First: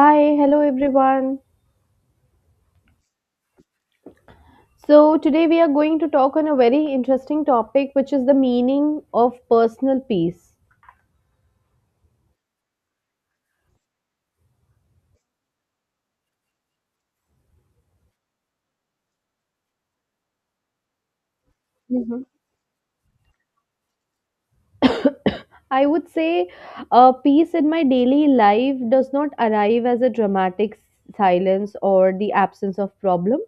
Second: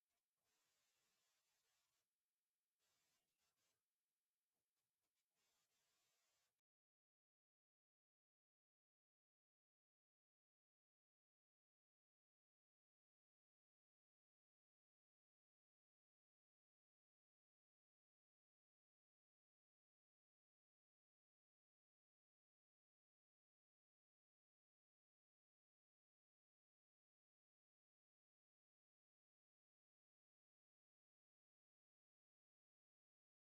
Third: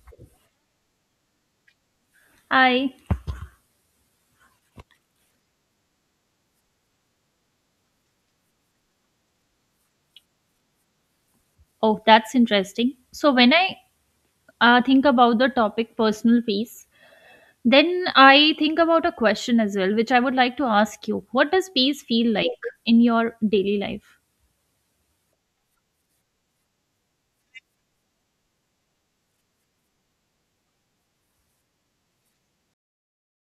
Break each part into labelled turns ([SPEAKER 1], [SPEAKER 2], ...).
[SPEAKER 1] Hi, hello everyone.
[SPEAKER 2] Hi.
[SPEAKER 1] So, today we are going to talk on a very interesting topic, which is the meaning of personal peace.
[SPEAKER 2] Oh, that's interesting. So when I think about the topic personal peace, then I think about a question as well, which I would like to ask you. What does peace
[SPEAKER 1] Hmm.
[SPEAKER 2] feel like in your daily life?
[SPEAKER 1] I would say peace in my daily life does not arrive as a dramatic silence or the absence of problem.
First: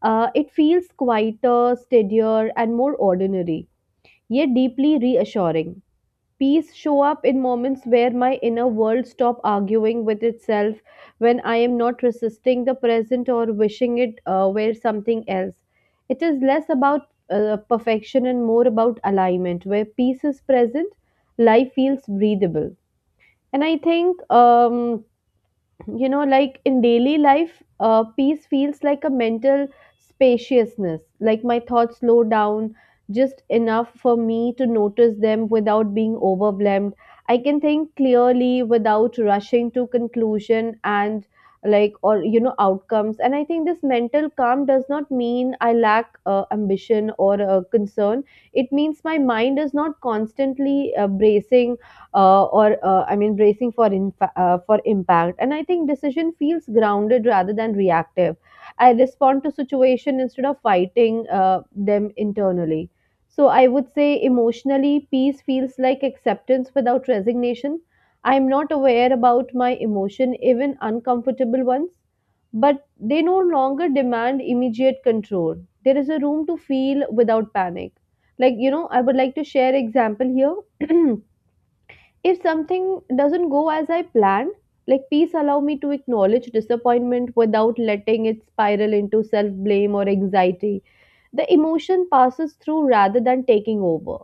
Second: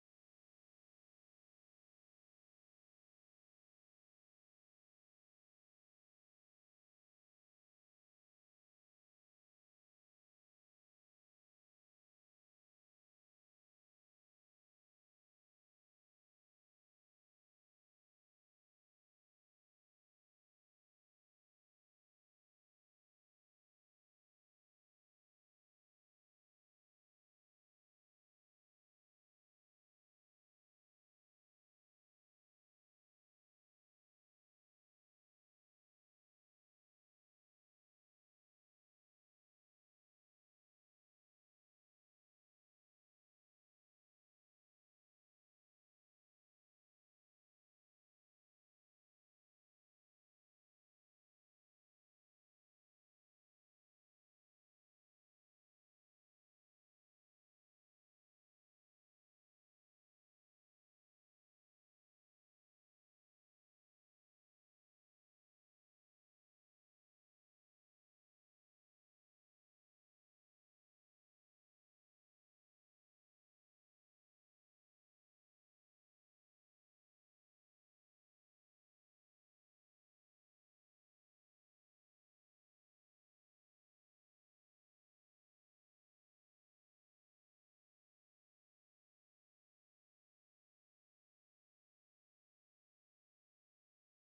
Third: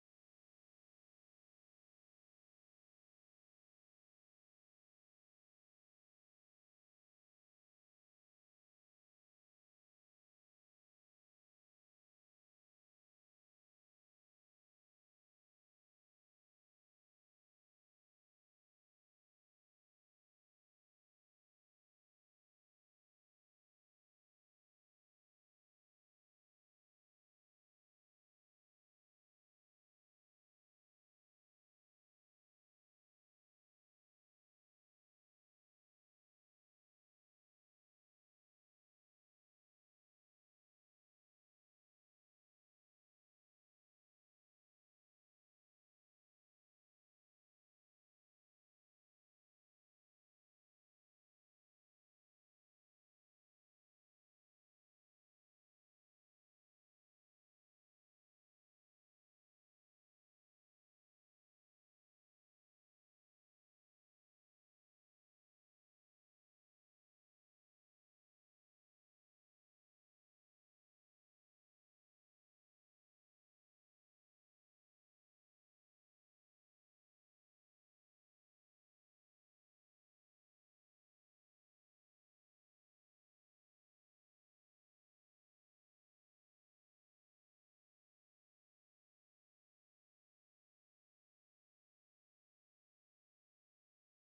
[SPEAKER 1] It feels quieter, steadier, and more ordinary, yet deeply reassuring. Peace show up in moments where my inner world stop arguing with itself, when I am not resisting the present or wishing it were something else. It is less about perfection and more about alignment. Where peace is present, life feels breathable. And I think you know like in daily life peace feels like a mental spaciousness, like my thoughts slow down just enough for me to notice them without being overwhelmed. I can think clearly without rushing to conclusion and like or outcomes. And I think this mental calm does not mean I lack ambition or concern. It means my mind is not constantly bracing, or I mean bracing for for impact. And I think decision feels grounded rather than reactive. I respond to situation instead of fighting them internally. So I would say emotionally, peace feels like acceptance without resignation. I am not aware about my emotion, even uncomfortable ones, but they no longer demand immediate control. There is a room to feel without panic. Like you know, I would like to share example here. If something doesn't go as I plan, like peace allow me to acknowledge disappointment without letting it spiral into self-blame or anxiety. The emotion passes through rather than taking over.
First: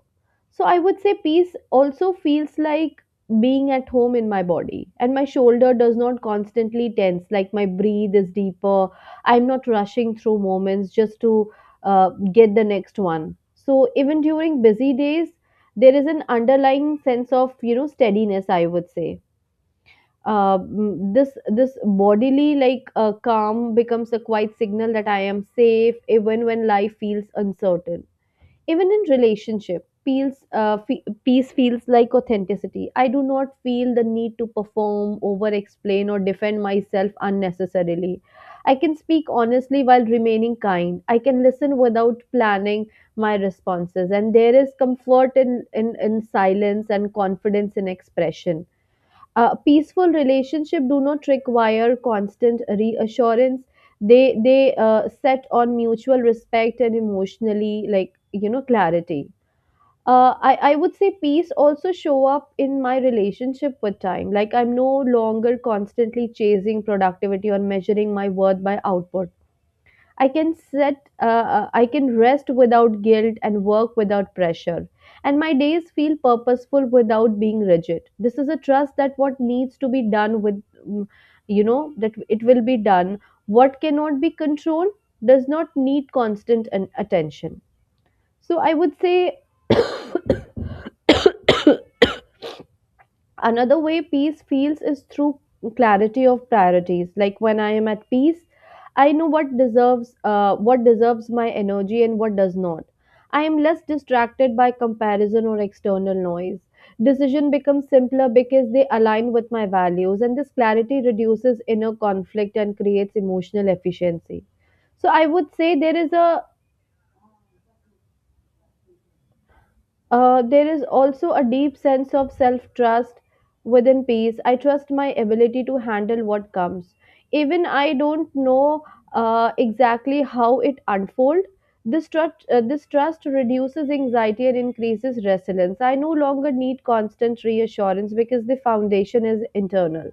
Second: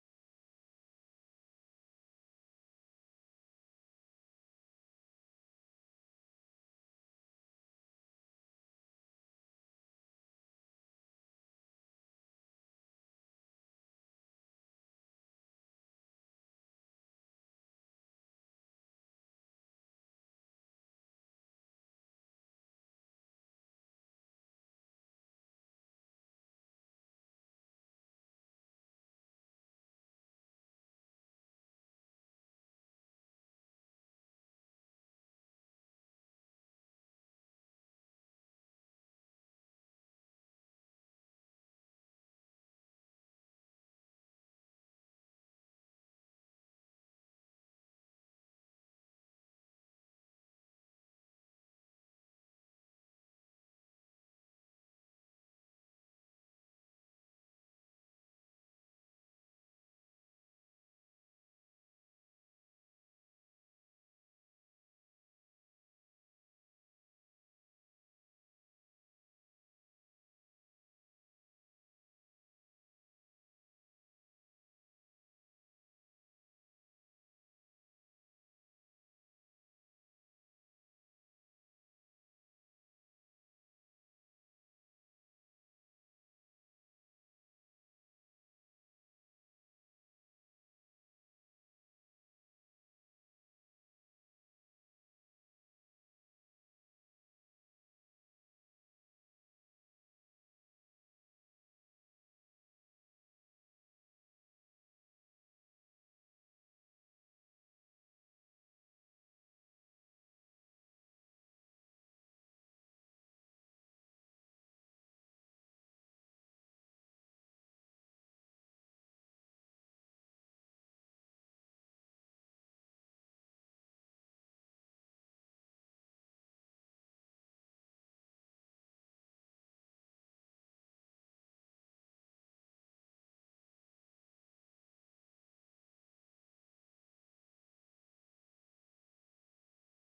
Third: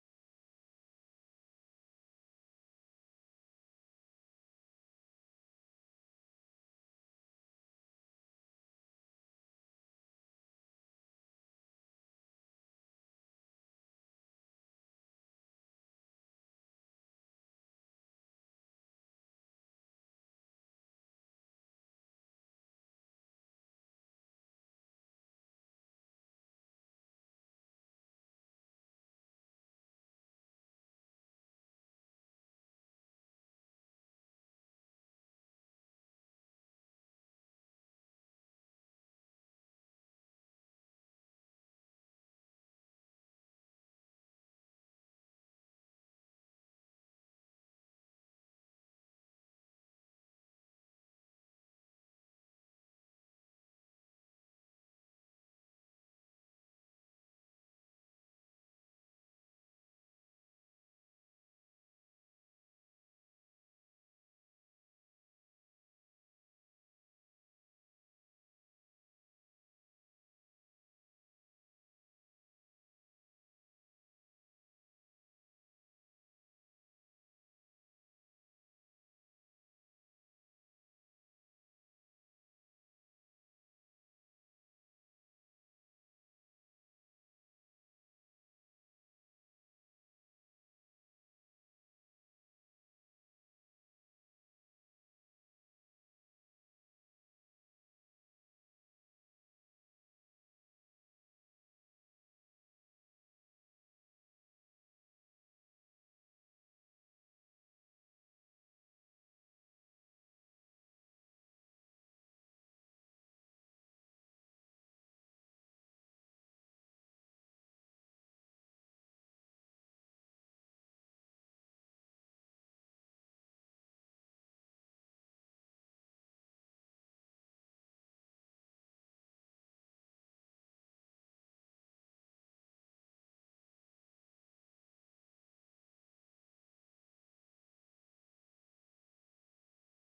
[SPEAKER 1] So I would say peace also feels like being at home in my body, and my shoulder does not constantly tense, like my breathe is deeper. I'm not rushing through moments just to get the next one. So even during busy days there is an underlying sense of, you know, steadiness, I would say. This bodily like calm becomes a quiet signal that I am safe even when life feels uncertain. Even in relationship, peace feels like authenticity. I do not feel the need to perform, over explain, or defend myself unnecessarily. I can speak honestly while remaining kind. I can listen without planning my responses, and there is comfort in silence and confidence in expression. A peaceful relationship do not require constant reassurance. They set on mutual respect and emotionally, like you know, clarity. I would say peace also show up in my relationship with time, like I'm no longer constantly chasing productivity or measuring my worth by output. I can rest without guilt and work without pressure. And my days feel purposeful without being rigid. This is a trust that what needs to be done with, mm, you know, that it will be done. What cannot be controlled does not need constant attention. So I would say another way peace feels is through clarity of priorities, like when I am at peace I know what deserves my energy and what does not. I am less distracted by comparison or external noise. Decision becomes simpler because they align with my values, and this clarity reduces inner conflict and creates emotional efficiency. So I would say there is a there is also a deep sense of self trust within peace. I trust my ability to handle what comes. Even I don't know exactly how it unfolds. This trust reduces anxiety and increases resilience. I no longer need constant reassurance because the foundation is internal.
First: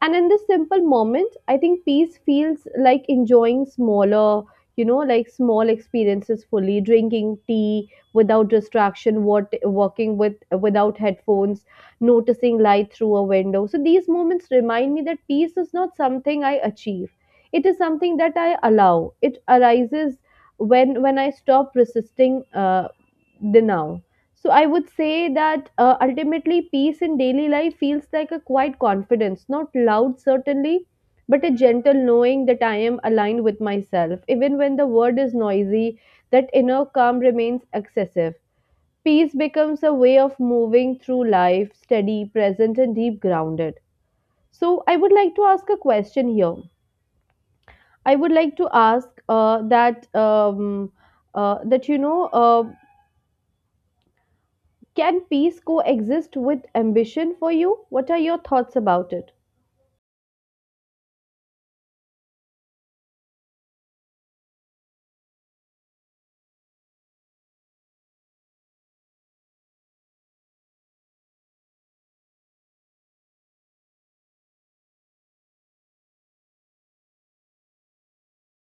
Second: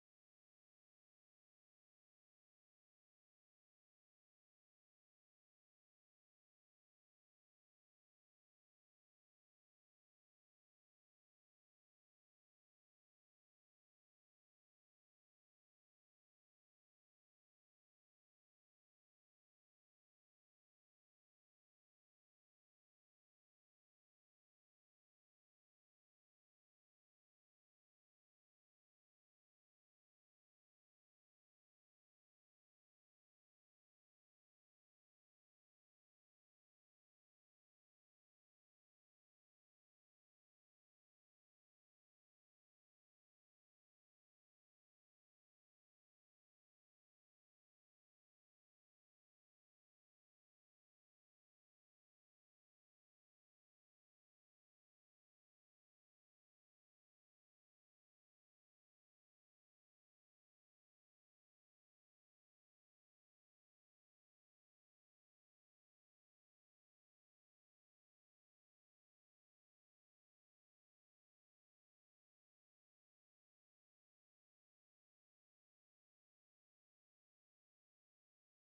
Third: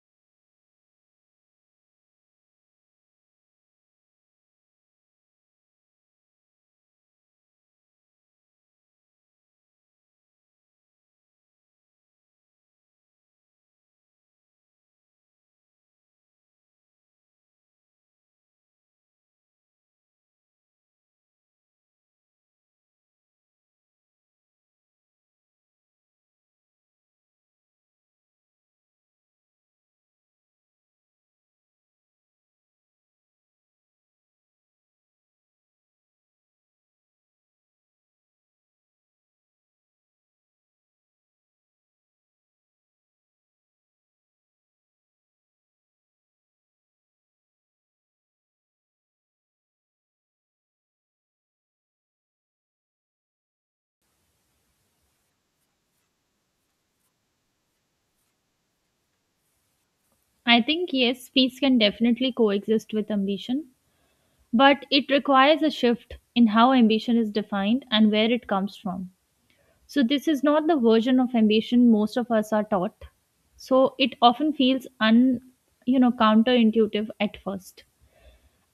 [SPEAKER 1] And in this simple moment, I think peace feels like enjoying smaller, you know, like small experiences fully, drinking tea without distraction, what working with without headphones, noticing light through a window. So these moments remind me that peace is not something I achieve. It is something that I allow. It arises when I stop resisting the now. So I would say that ultimately peace in daily life feels like a quiet confidence, not loud certainly, but a gentle knowing that I am aligned with myself. Even when the world is noisy, that inner calm remains excessive. Peace becomes a way of moving through life, steady, present, and deep grounded. So I would like to ask a question here. I would like to ask that that you know. Can peace coexist with ambition for you? What are your thoughts about it?
[SPEAKER 2] I think yes, peace can definitely coexist with ambition, but it requires a shift in how ambition is defined and where it comes from. So this is not the version of ambition most of us are taught. So it often feels un counterintuitive at first.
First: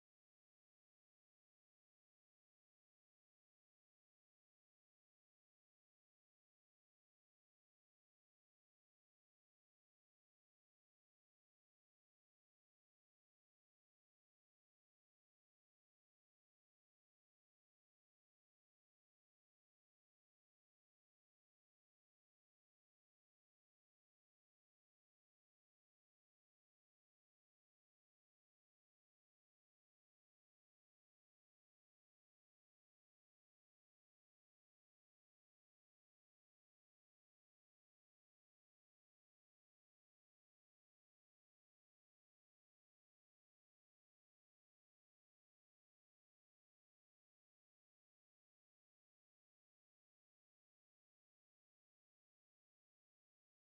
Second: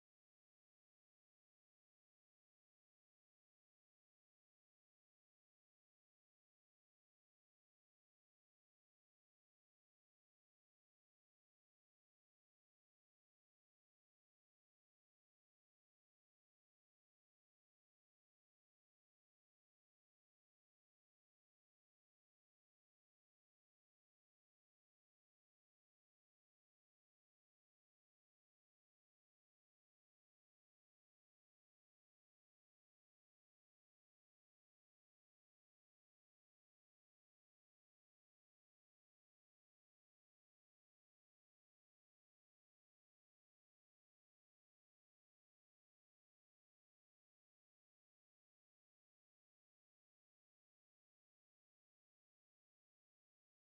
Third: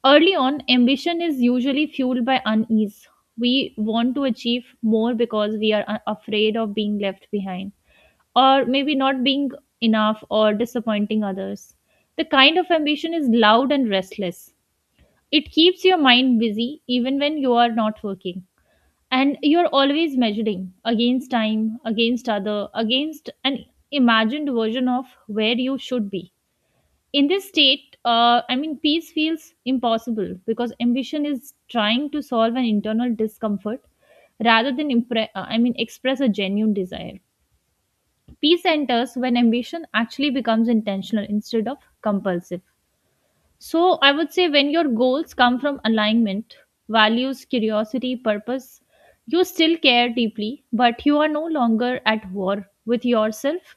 [SPEAKER 2] Early on, ambition is usually fueled by unease. We want to achieve more because we are afraid of being left behind, or maybe not being enough or disappointing others. The kind of ambition is loud and restless. It keeps your mind busy even when you are not working. And you're always measuring against time, against other, against an imagined version of where you should be in this state, I mean, peace feels impossible because ambition is trying to solve an internal discomfort rather than I mean express a genuine desire. Peace enters when ambition actually becomes intentional instead of compulsive. So I would say, when your goals come from alignment, values, curiosity, purpose, you still care deeply, but you are no longer at war with yourself,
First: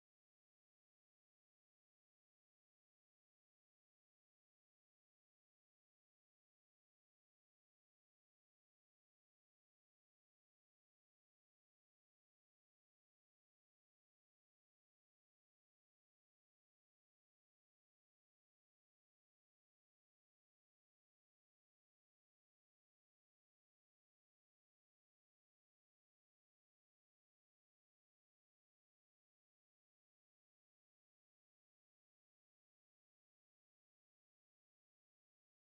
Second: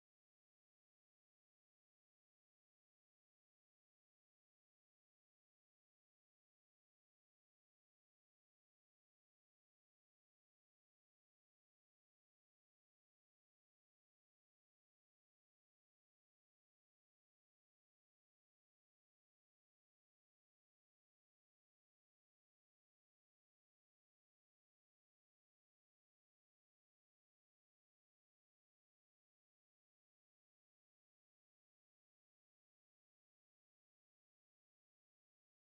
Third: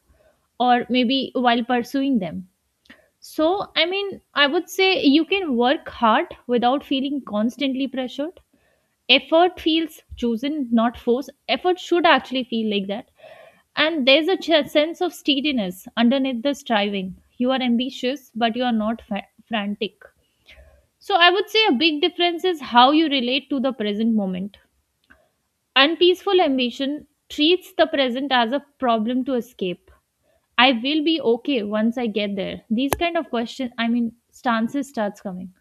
[SPEAKER 2] or maybe while pursuing them. So, I mean, I would say you can work hard without feeling constantly pressured. Effort feels chosen, not forced. Effort should actually feel like that. And there's a sense of steadiness underneath the striving. You are ambitious, but you are not frantic. So, I would say a big difference is how you relate to the present moment. Unpeaceful ambition treats the present as a problem to escape. I will be okay once I get there. These kind of questions, I mean, stances starts coming.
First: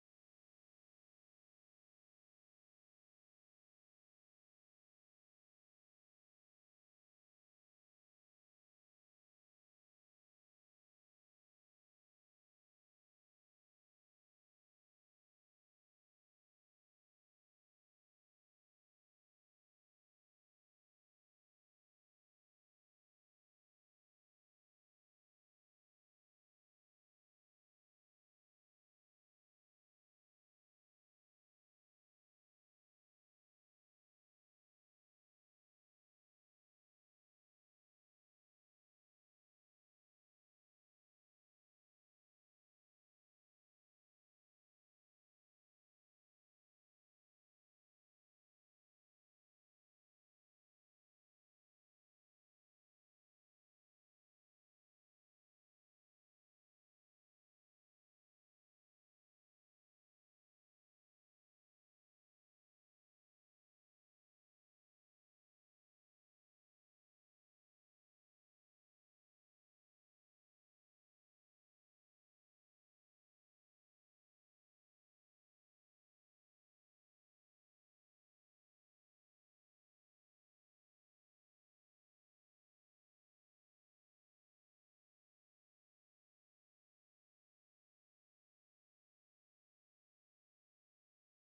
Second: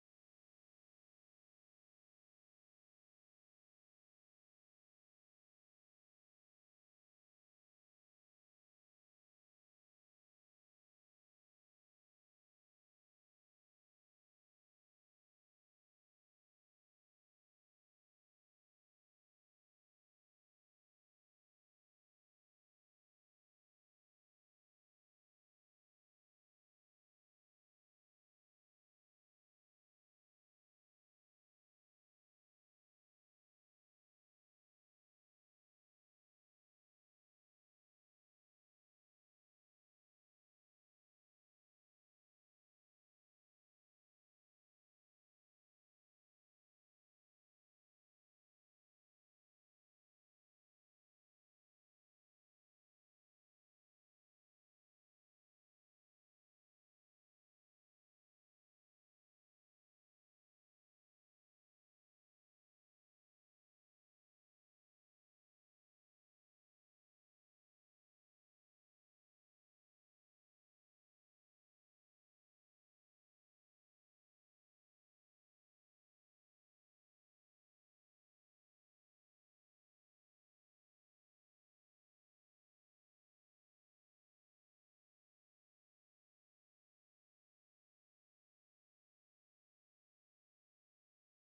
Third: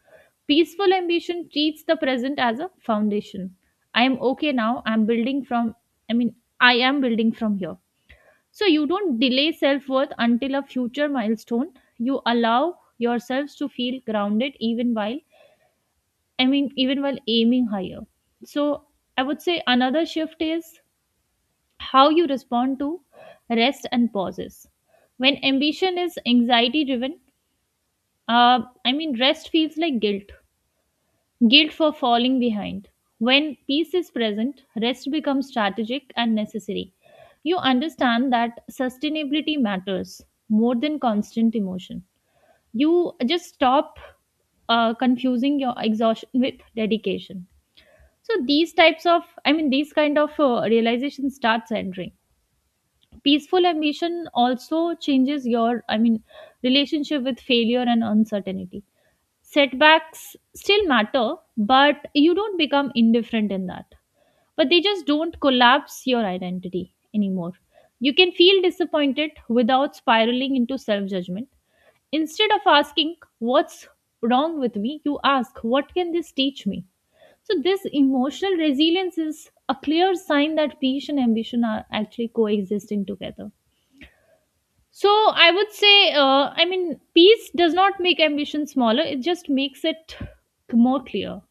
[SPEAKER 2] Peaceful ambition treats the present as a foundation. I am okay now. I'm building from, I mean, I am building from here. So you don't delay self worth until a future milestone. You allow yourselves to feel grounded even while, I mean, even while aiming higher. So I would say another shift is how you respond to rest and pauses. When ambition is anxiety driven, I mean, rest feels like guilt, guilt for falling behind. When peace is present, rest becomes strategic and necessary. You understand that sustainability matters more than constant emotion. You just stop confusing your exhaustion with dedication. So these types of, I mean, these kind of realization starts entering. Peaceful ambition also changes your, I mean, relationship with failure and uncertainty. Setbacks still matter, but you don't become indifferent in that. But they just don't collapse your identity anymore. You can feel disappointed without spiraling into self judgment. Instead of asking, "What's wrong with me?" you ask, "What can this teach me?" So, this emotional resilience is a clear sign that peace and ambition are actually coexisting together. So I would say, I mean, peace does not make ambition smaller, it just makes it more clear.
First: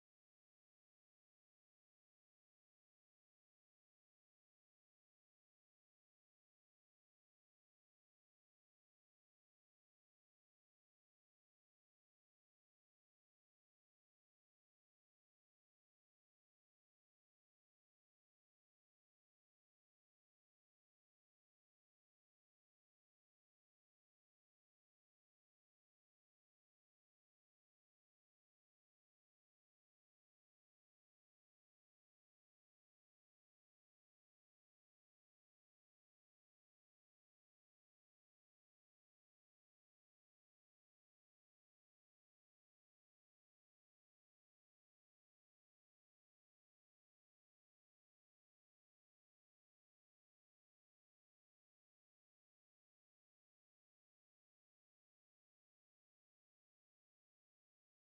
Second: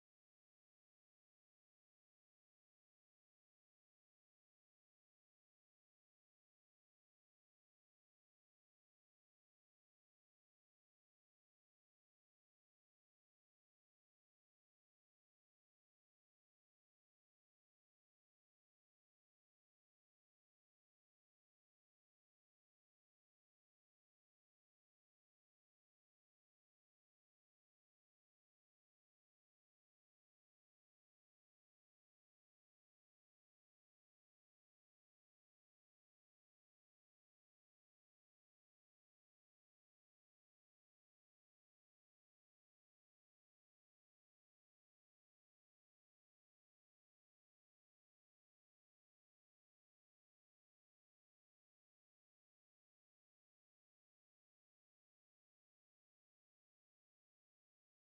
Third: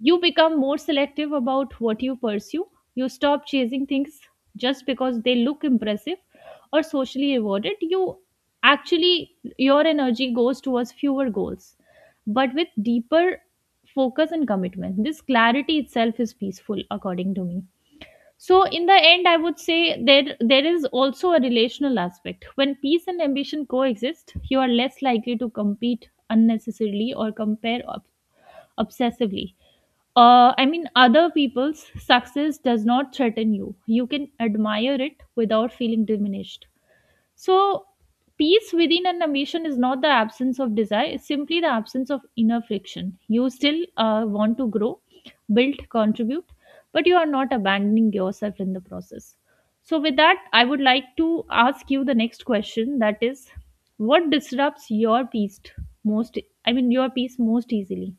[SPEAKER 2] You become more selective about what you pursue. You stop chasing things just because they look impressive or socially rewarded. You actually, your energy goes towards fewer goals, but with deeper focus and commitment. This clarity itself is peaceful, according to me. So in the end, I would say there is also a relational aspect. When peace and ambition coexist, you are less likely to compete unnecessarily or compare obsessively. I mean, other people's success does not threaten you. You can admire it without feeling diminished. So, peace within an ambition is not the absence of desire, it's simply the absence of inner friction. You still want to grow, build, contribute, but you are not abandoning yourself in the process. So, with that, I would like to ask you the next question, that is, what disrupts your peace most? I mean, your peace most easily?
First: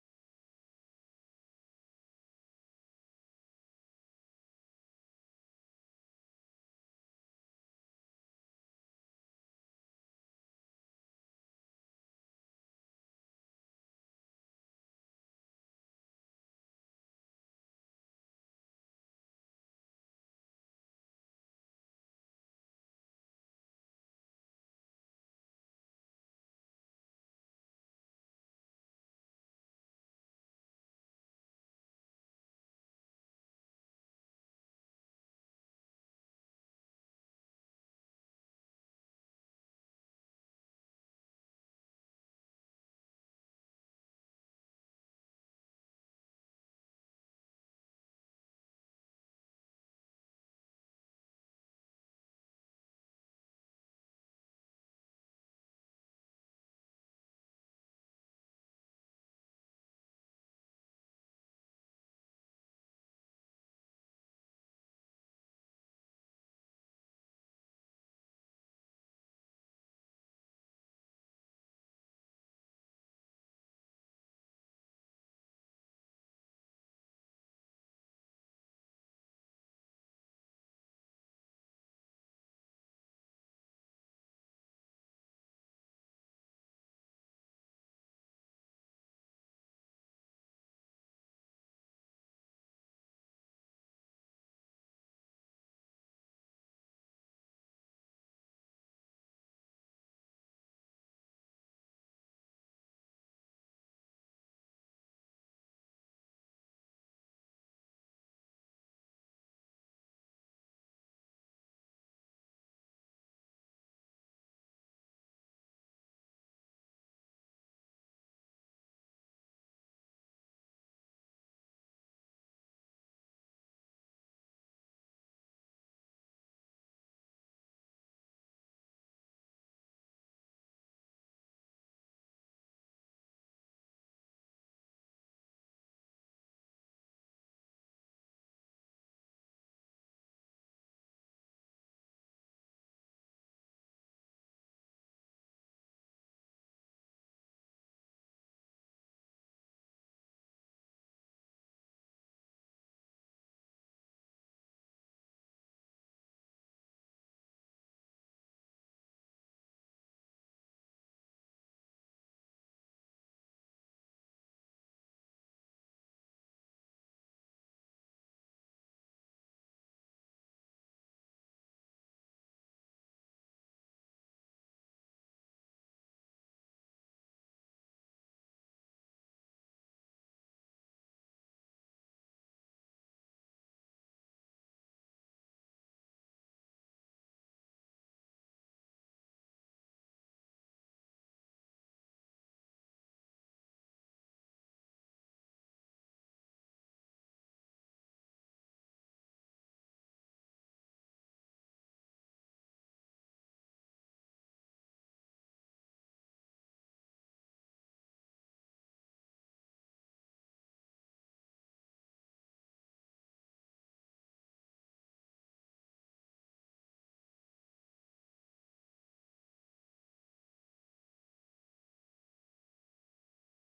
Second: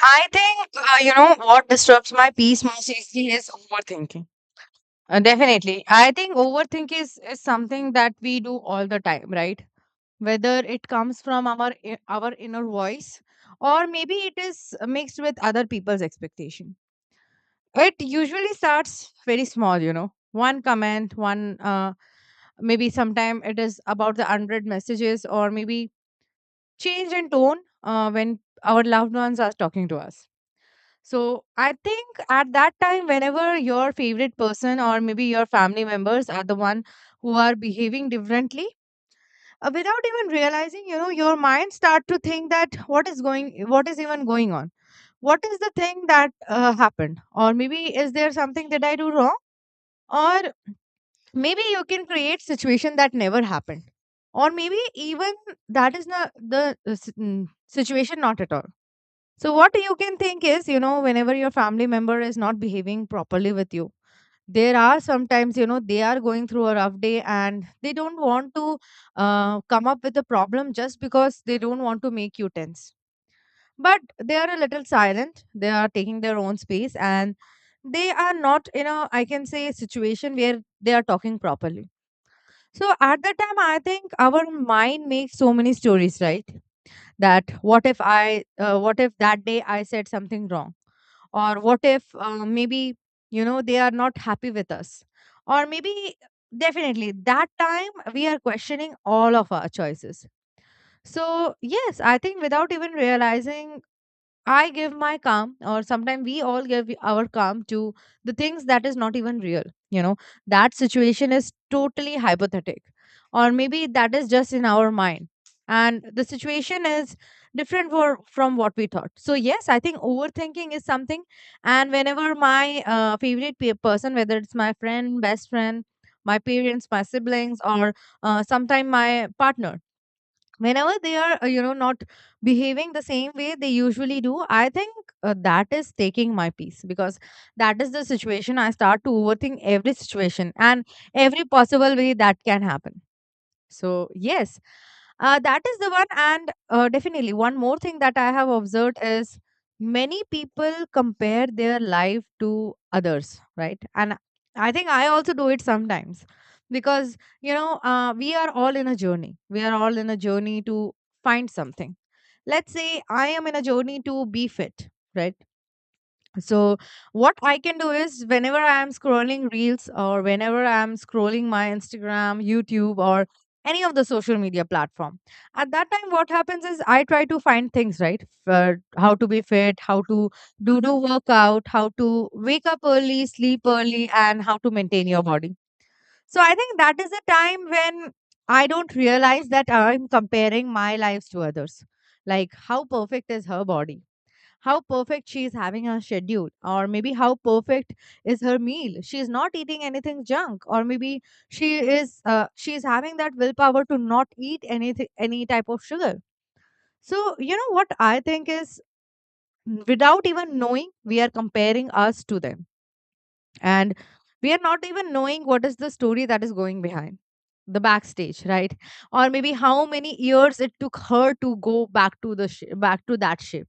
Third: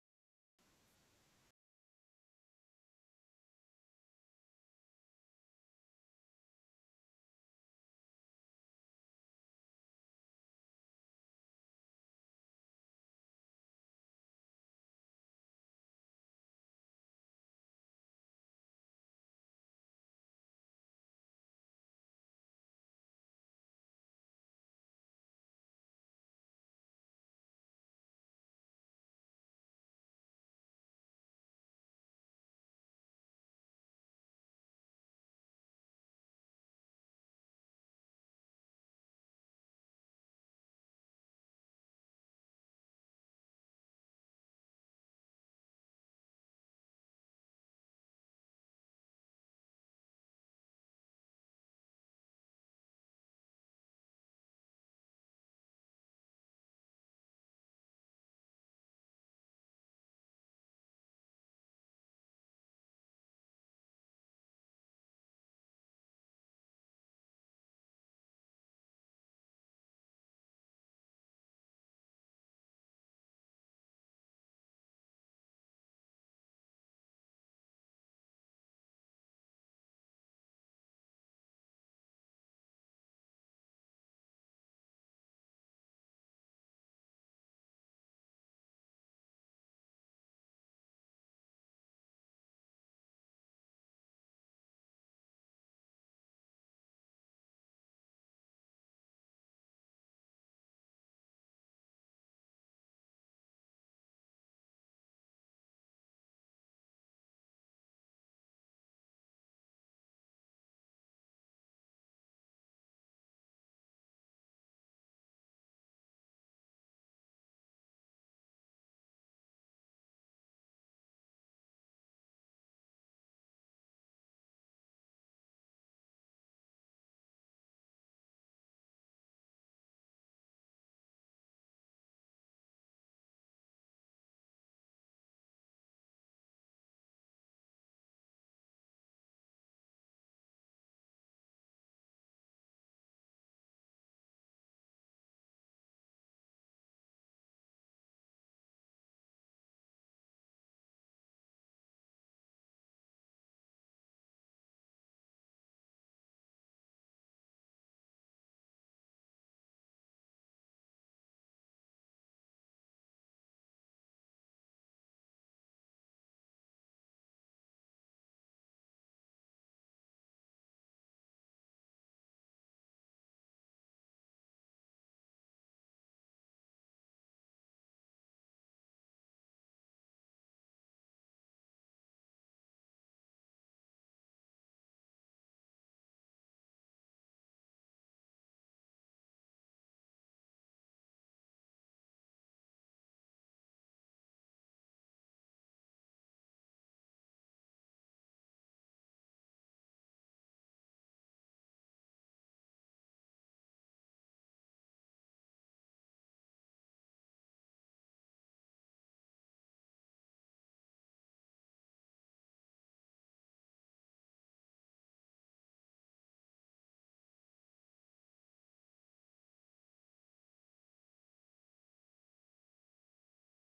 [SPEAKER 3] I think, you know, what disrupts my peace most easily is overthinking. Definitely. I think overthink is something that we do all the time, right? Whether it comes from our inner voice, or maybe it is mixed with other people's expectation. It usually starts very small, you know. One comment, one maybe sometime it is about the unread messages, or maybe change in tone when our loved ones are talking to us. So I think at that time, whenever your favorite person or maybe your family members are the one who are behaving differently, without even realizing, you know, your mind start to think that what is even going on? What is the thing that happened? Or maybe is there something that I do wrong? Or maybe you can create situation that never happened. Or maybe even that is not the situation, not at all. So, what you can think is, you know, whenever your family member is not behaving properly with you, there are sometimes, you know, they are going through a rough day and they don't want to come up with a problem just because they don't want to make you tense. But they are a little silent, they are taking their own space, and they are not in a, I can say, situation where they are talking properly. So, at that time, I think our mind makes so many stories, right? That what if I what if that day I said something wrong, or what if maybe, you know, they are not happy with us, or maybe, definitely that time we are questioning all of our choices. So, yes, I think without even realizing, I give my calm, or sometimes we all give our calm to the things that is not even real. You know, that situation is totally hypothetic, or maybe that is just in our mind. And the situation is different from what we thought. So, yes, I think overthinking is something. And whenever my person, whether it's my friend, best friend, my parents, my siblings, or sometime my partner, whenever they are you know, not behaving the same way they usually do, I think that is taking my peace, because that is the situation I start to overthink every situation and every possible way that can happen. So, yes, that is the one. And definitely, one more thing that I have observed is many people compare their life to others, right? And I think I also do it sometimes because, you know, we are all in a journey. We are all in a journey to find something. Let's say I am in a journey to be fit, right? So, what I can do is whenever I am scrolling reels or whenever I am scrolling my Instagram, YouTube, or any of the social media platform, at that time, what happens is I try to find things, right? For how to be fit, how to do workout, how to wake up early, sleep early, and how to maintain your body. So, I think that is a time when I don't realize that I'm comparing my lives to others. Like, how perfect is her body? How perfect she is having her schedule, or maybe how perfect is her meal, she is not eating anything junk, or maybe she she is having that willpower to not eat anything, any type of sugar. So, you know what I think is, without even knowing, we are comparing us to them, and we are not even knowing what is the story that is going behind the backstage, right? Or maybe how many years it took her to go back to back to that ship,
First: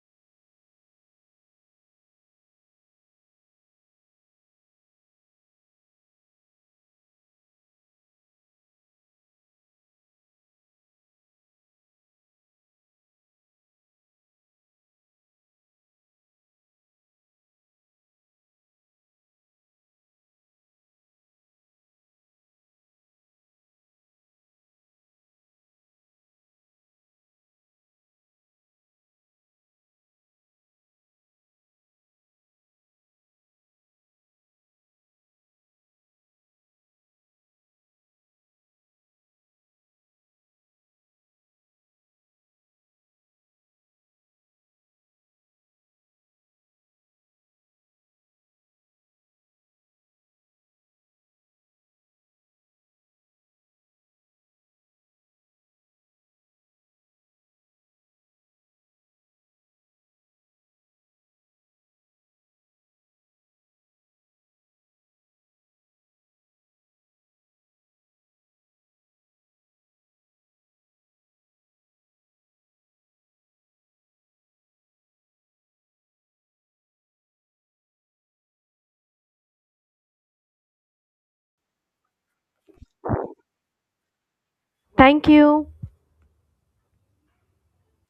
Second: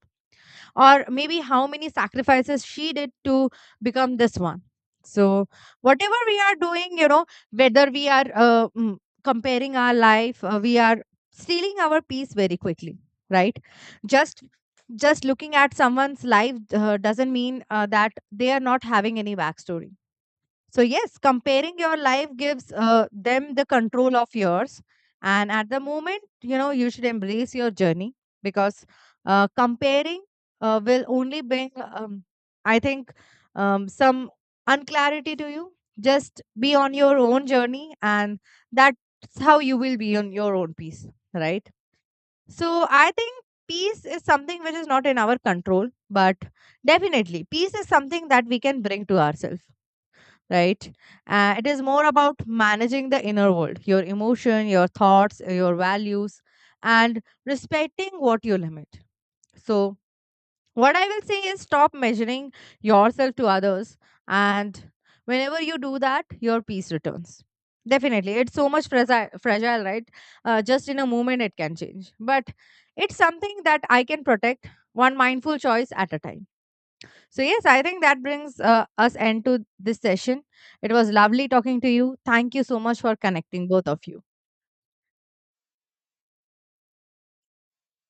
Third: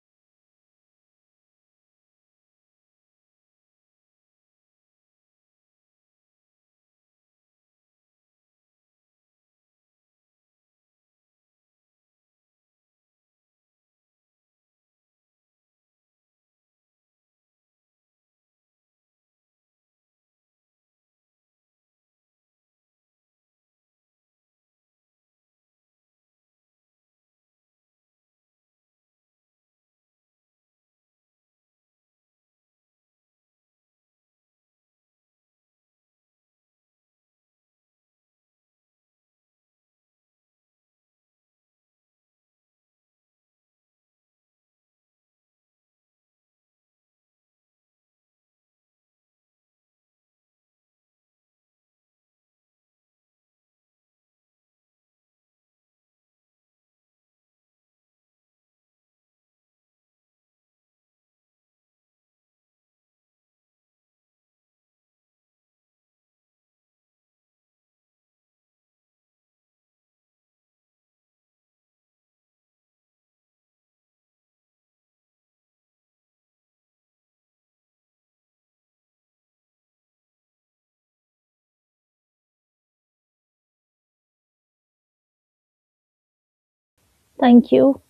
[SPEAKER 3] or maybe how many sacrifices she did to become this one. So, whatever we are doing, you know, whether we are comparing our life, we are stealing our peace very quickly, right? Just just looking at someone's life doesn't mean that they are not having any backstory. So, yes, comparing your life gives them the control of yours. And at the moment, you know, you should embrace your journey, because comparing will only bring, I think, some unclarity to you. Just be on your own journey, and that's how you will be on your own peace, right? So, I think peace is something which is not in our control, but definitely peace is something that we can bring to ourselves, right? It is more about managing the inner world, your emotion, your thoughts, your values, and respecting what you limit. So, what I will say is stop measuring yourself to others, and whenever you do that, your peace returns. Definitely, it's so much fragile, right? Just in a moment, it can change, but it's something that I can protect one mindful choice at a time. So, yes, I think that brings us end to this session. It was lovely talking to you. Thank you so much for connecting, both of you.
[SPEAKER 1] Thank you.
[SPEAKER 2] Thank you.